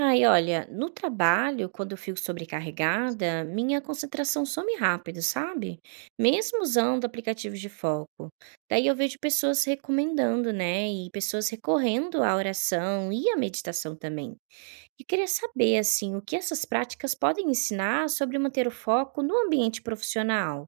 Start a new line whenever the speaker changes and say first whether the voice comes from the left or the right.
right: Ai, olha, no trabalho, quando eu fico sobrecarregada, minha concentração some rápido, sabe? Mesmo usando aplicativos de foco. Daí eu vejo pessoas recomendando, né? E pessoas recorrendo à oração e à meditação também. E queria saber, assim, o que essas práticas podem ensinar sobre manter o foco no ambiente profissional.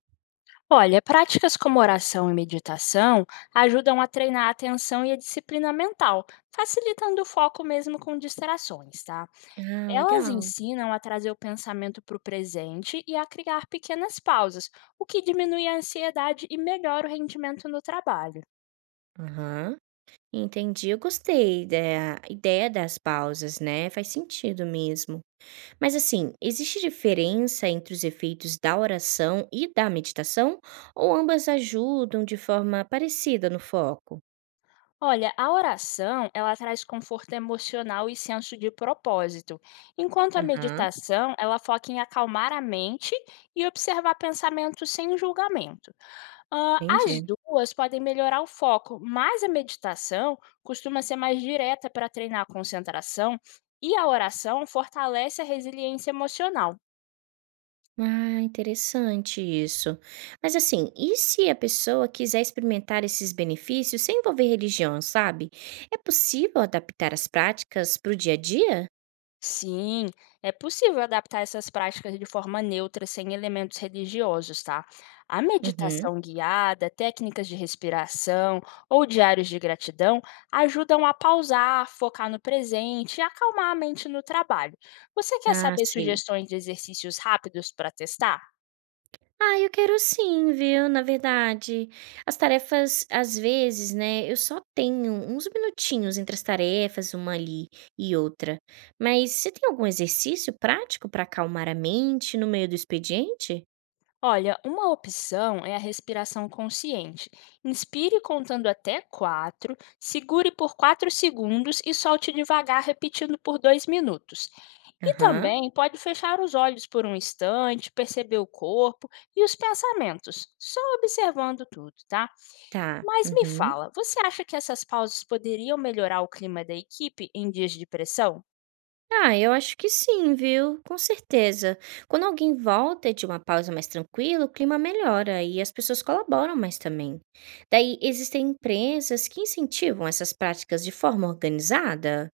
left: Olha, práticas como oração e meditação ajudam a treinar a atenção e a disciplina mental, facilitando o foco mesmo com distrações, tá?
right: Ah,
left: Elas
right: legal.
left: ensinam a trazer o pensamento para o presente e a criar pequenas pausas, o que diminui a ansiedade e melhora o rendimento no trabalho.
right: Aham. Entendi, eu gostei da ideia das pausas, né? Faz sentido mesmo. Mas assim, existe diferença entre os efeitos da oração e da meditação? Ou ambas ajudam de forma parecida no foco?
left: Olha, a oração, ela traz conforto emocional e senso de propósito, enquanto a
right: Aham,
left: meditação, ela foca em acalmar a mente e observar pensamentos sem julgamento. As
right: entendi.
left: 2 podem melhorar o foco, mas a meditação costuma ser mais direta para treinar a concentração e a oração fortalece a resiliência emocional.
right: Ah, interessante isso. Mas assim, e se a pessoa quiser experimentar esses benefícios sem envolver religião, sabe? É possível adaptar as práticas para o dia a dia?
left: Sim, é possível adaptar essas práticas de forma neutra, sem elementos religiosos, tá? A
right: Uhum.
left: meditação guiada, técnicas de respiração ou diários de gratidão ajudam a pausar, focar no presente e acalmar a mente no trabalho. Você quer
right: Ah,
left: saber
right: sei.
left: sugestões de exercícios rápidos para testar?
right: Ah, eu quero sim, viu, na verdade. As tarefas, às vezes, né, eu só tenho uns minutinhos entre as tarefas, uma ali e outra. Mas você tem algum exercício prático para acalmar a mente no meio do expediente?
left: Olha, uma opção é a respiração consciente. Inspire contando até 4, segure por 4 segundos e solte devagar, repetindo por 2 minutos. E
right: Aham,
left: também pode fechar os olhos por um instante, perceber o corpo e os pensamentos, só observando tudo, tá?
right: tá.
left: Mas me
right: Uhum.
left: fala, você acha que essas pausas poderiam melhorar o clima da equipe em dias de pressão?
right: Ah, eu acho que sim, viu? Com certeza. Quando alguém volta de uma pausa mais tranquila, o clima melhora e as pessoas colaboram mais também. Daí, existem empresas que incentivam essas práticas de forma organizada?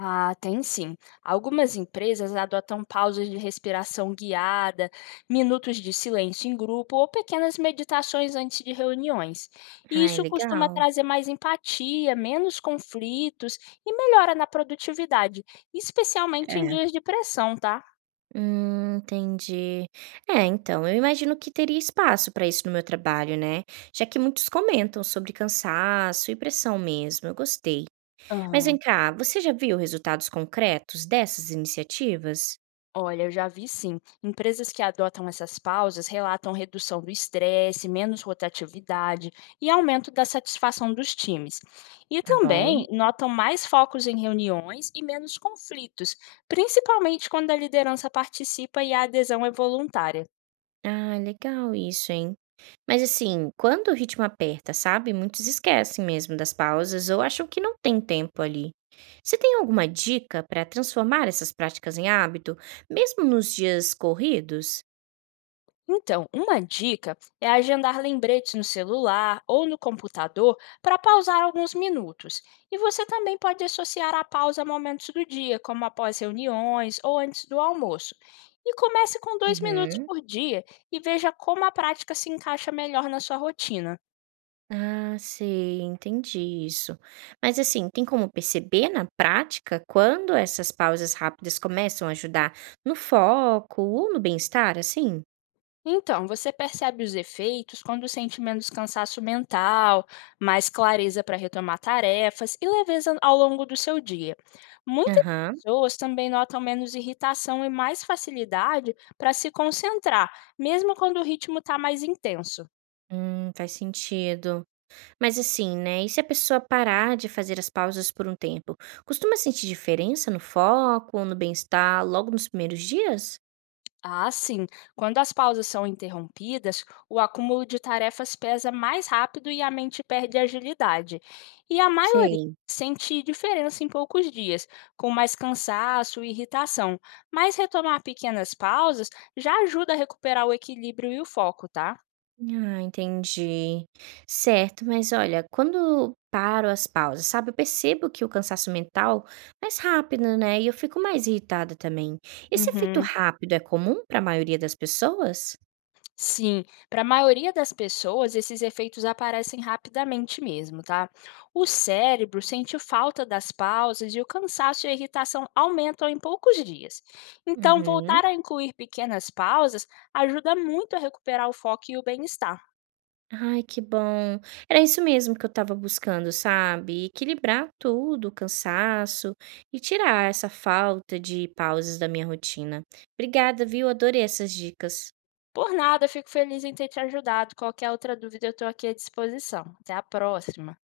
left: Ah, tem sim. Algumas empresas adotam pausas de respiração guiada, minutos de silêncio em grupo ou pequenas meditações antes de reuniões. E
right: Ai,
left: isso costuma
right: legal.
left: trazer mais empatia, menos conflitos e melhora na produtividade, especialmente em
right: É.
left: dias de pressão, tá?
right: Entendi. É, então, eu imagino que teria espaço para isso no meu trabalho, né? Já que muitos comentam sobre cansaço e pressão mesmo. Eu gostei. Mas vem cá, você já viu resultados concretos dessas iniciativas?
left: Olha, eu já vi sim. Empresas que adotam essas pausas relatam redução do estresse, menos rotatividade e aumento da satisfação dos times. E
right: Tá bom.
left: também notam mais focos em reuniões e menos conflitos, principalmente quando a liderança participa e a adesão é voluntária.
right: Ah, legal isso, hein. Mas assim, quando o ritmo aperta, sabe, muitos esquecem mesmo das pausas ou acham que não tem tempo ali. Você tem alguma dica para transformar essas práticas em hábito, mesmo nos dias corridos?
left: Então, uma dica é agendar lembretes no celular ou no computador para pausar alguns minutos. E você também pode associar a pausa a momentos do dia, como após reuniões ou antes do almoço. E comece com 2 minutos
right: Uhum.
left: por dia e veja como a prática se encaixa melhor na sua rotina.
right: Ah, sei, entendi isso. Mas assim, tem como perceber na prática quando essas pausas rápidas começam a ajudar no foco ou no bem-estar, assim?
left: Então, você percebe os efeitos quando sente menos cansaço mental, mais clareza para retomar tarefas e leveza ao longo do seu dia. Muitas
right: Aham,
left: pessoas também notam menos irritação e mais facilidade para se concentrar, mesmo quando o ritmo está mais intenso.
right: faz sentido. Mas assim, né, e se a pessoa parar de fazer as pausas por um tempo, costuma sentir diferença no foco, no bem-estar, logo nos primeiros dias?
left: Ah, sim. Quando as pausas são interrompidas, o acúmulo de tarefas pesa mais rápido e a mente perde agilidade. E a maioria
right: Sei.
left: sente diferença em poucos dias, com mais cansaço e irritação. Mas retomar pequenas pausas já ajuda a recuperar o equilíbrio e o foco, tá?
right: Ah, entendi. Certo, mas olha, quando paro as pausas, sabe, eu percebo que o cansaço mental é mais rápido, né, e eu fico mais irritada também. Esse efeito
left: Uhum.
right: rápido é comum para a maioria das pessoas?
left: Sim, para a maioria das pessoas, esses efeitos aparecem rapidamente mesmo, tá? O cérebro sente falta das pausas e o cansaço e a irritação aumentam em poucos dias. Então,
right: Uhum.
left: voltar a incluir pequenas pausas ajuda muito a recuperar o foco e o bem-estar.
right: Ai, que bom. Era isso mesmo que eu estava buscando, sabe? Equilibrar tudo, o cansaço e tirar essa falta de pausas da minha rotina. Obrigada, viu? Adorei essas dicas.
left: Por nada, fico feliz em ter te ajudado. Qualquer outra dúvida, eu estou aqui à disposição. Até a próxima.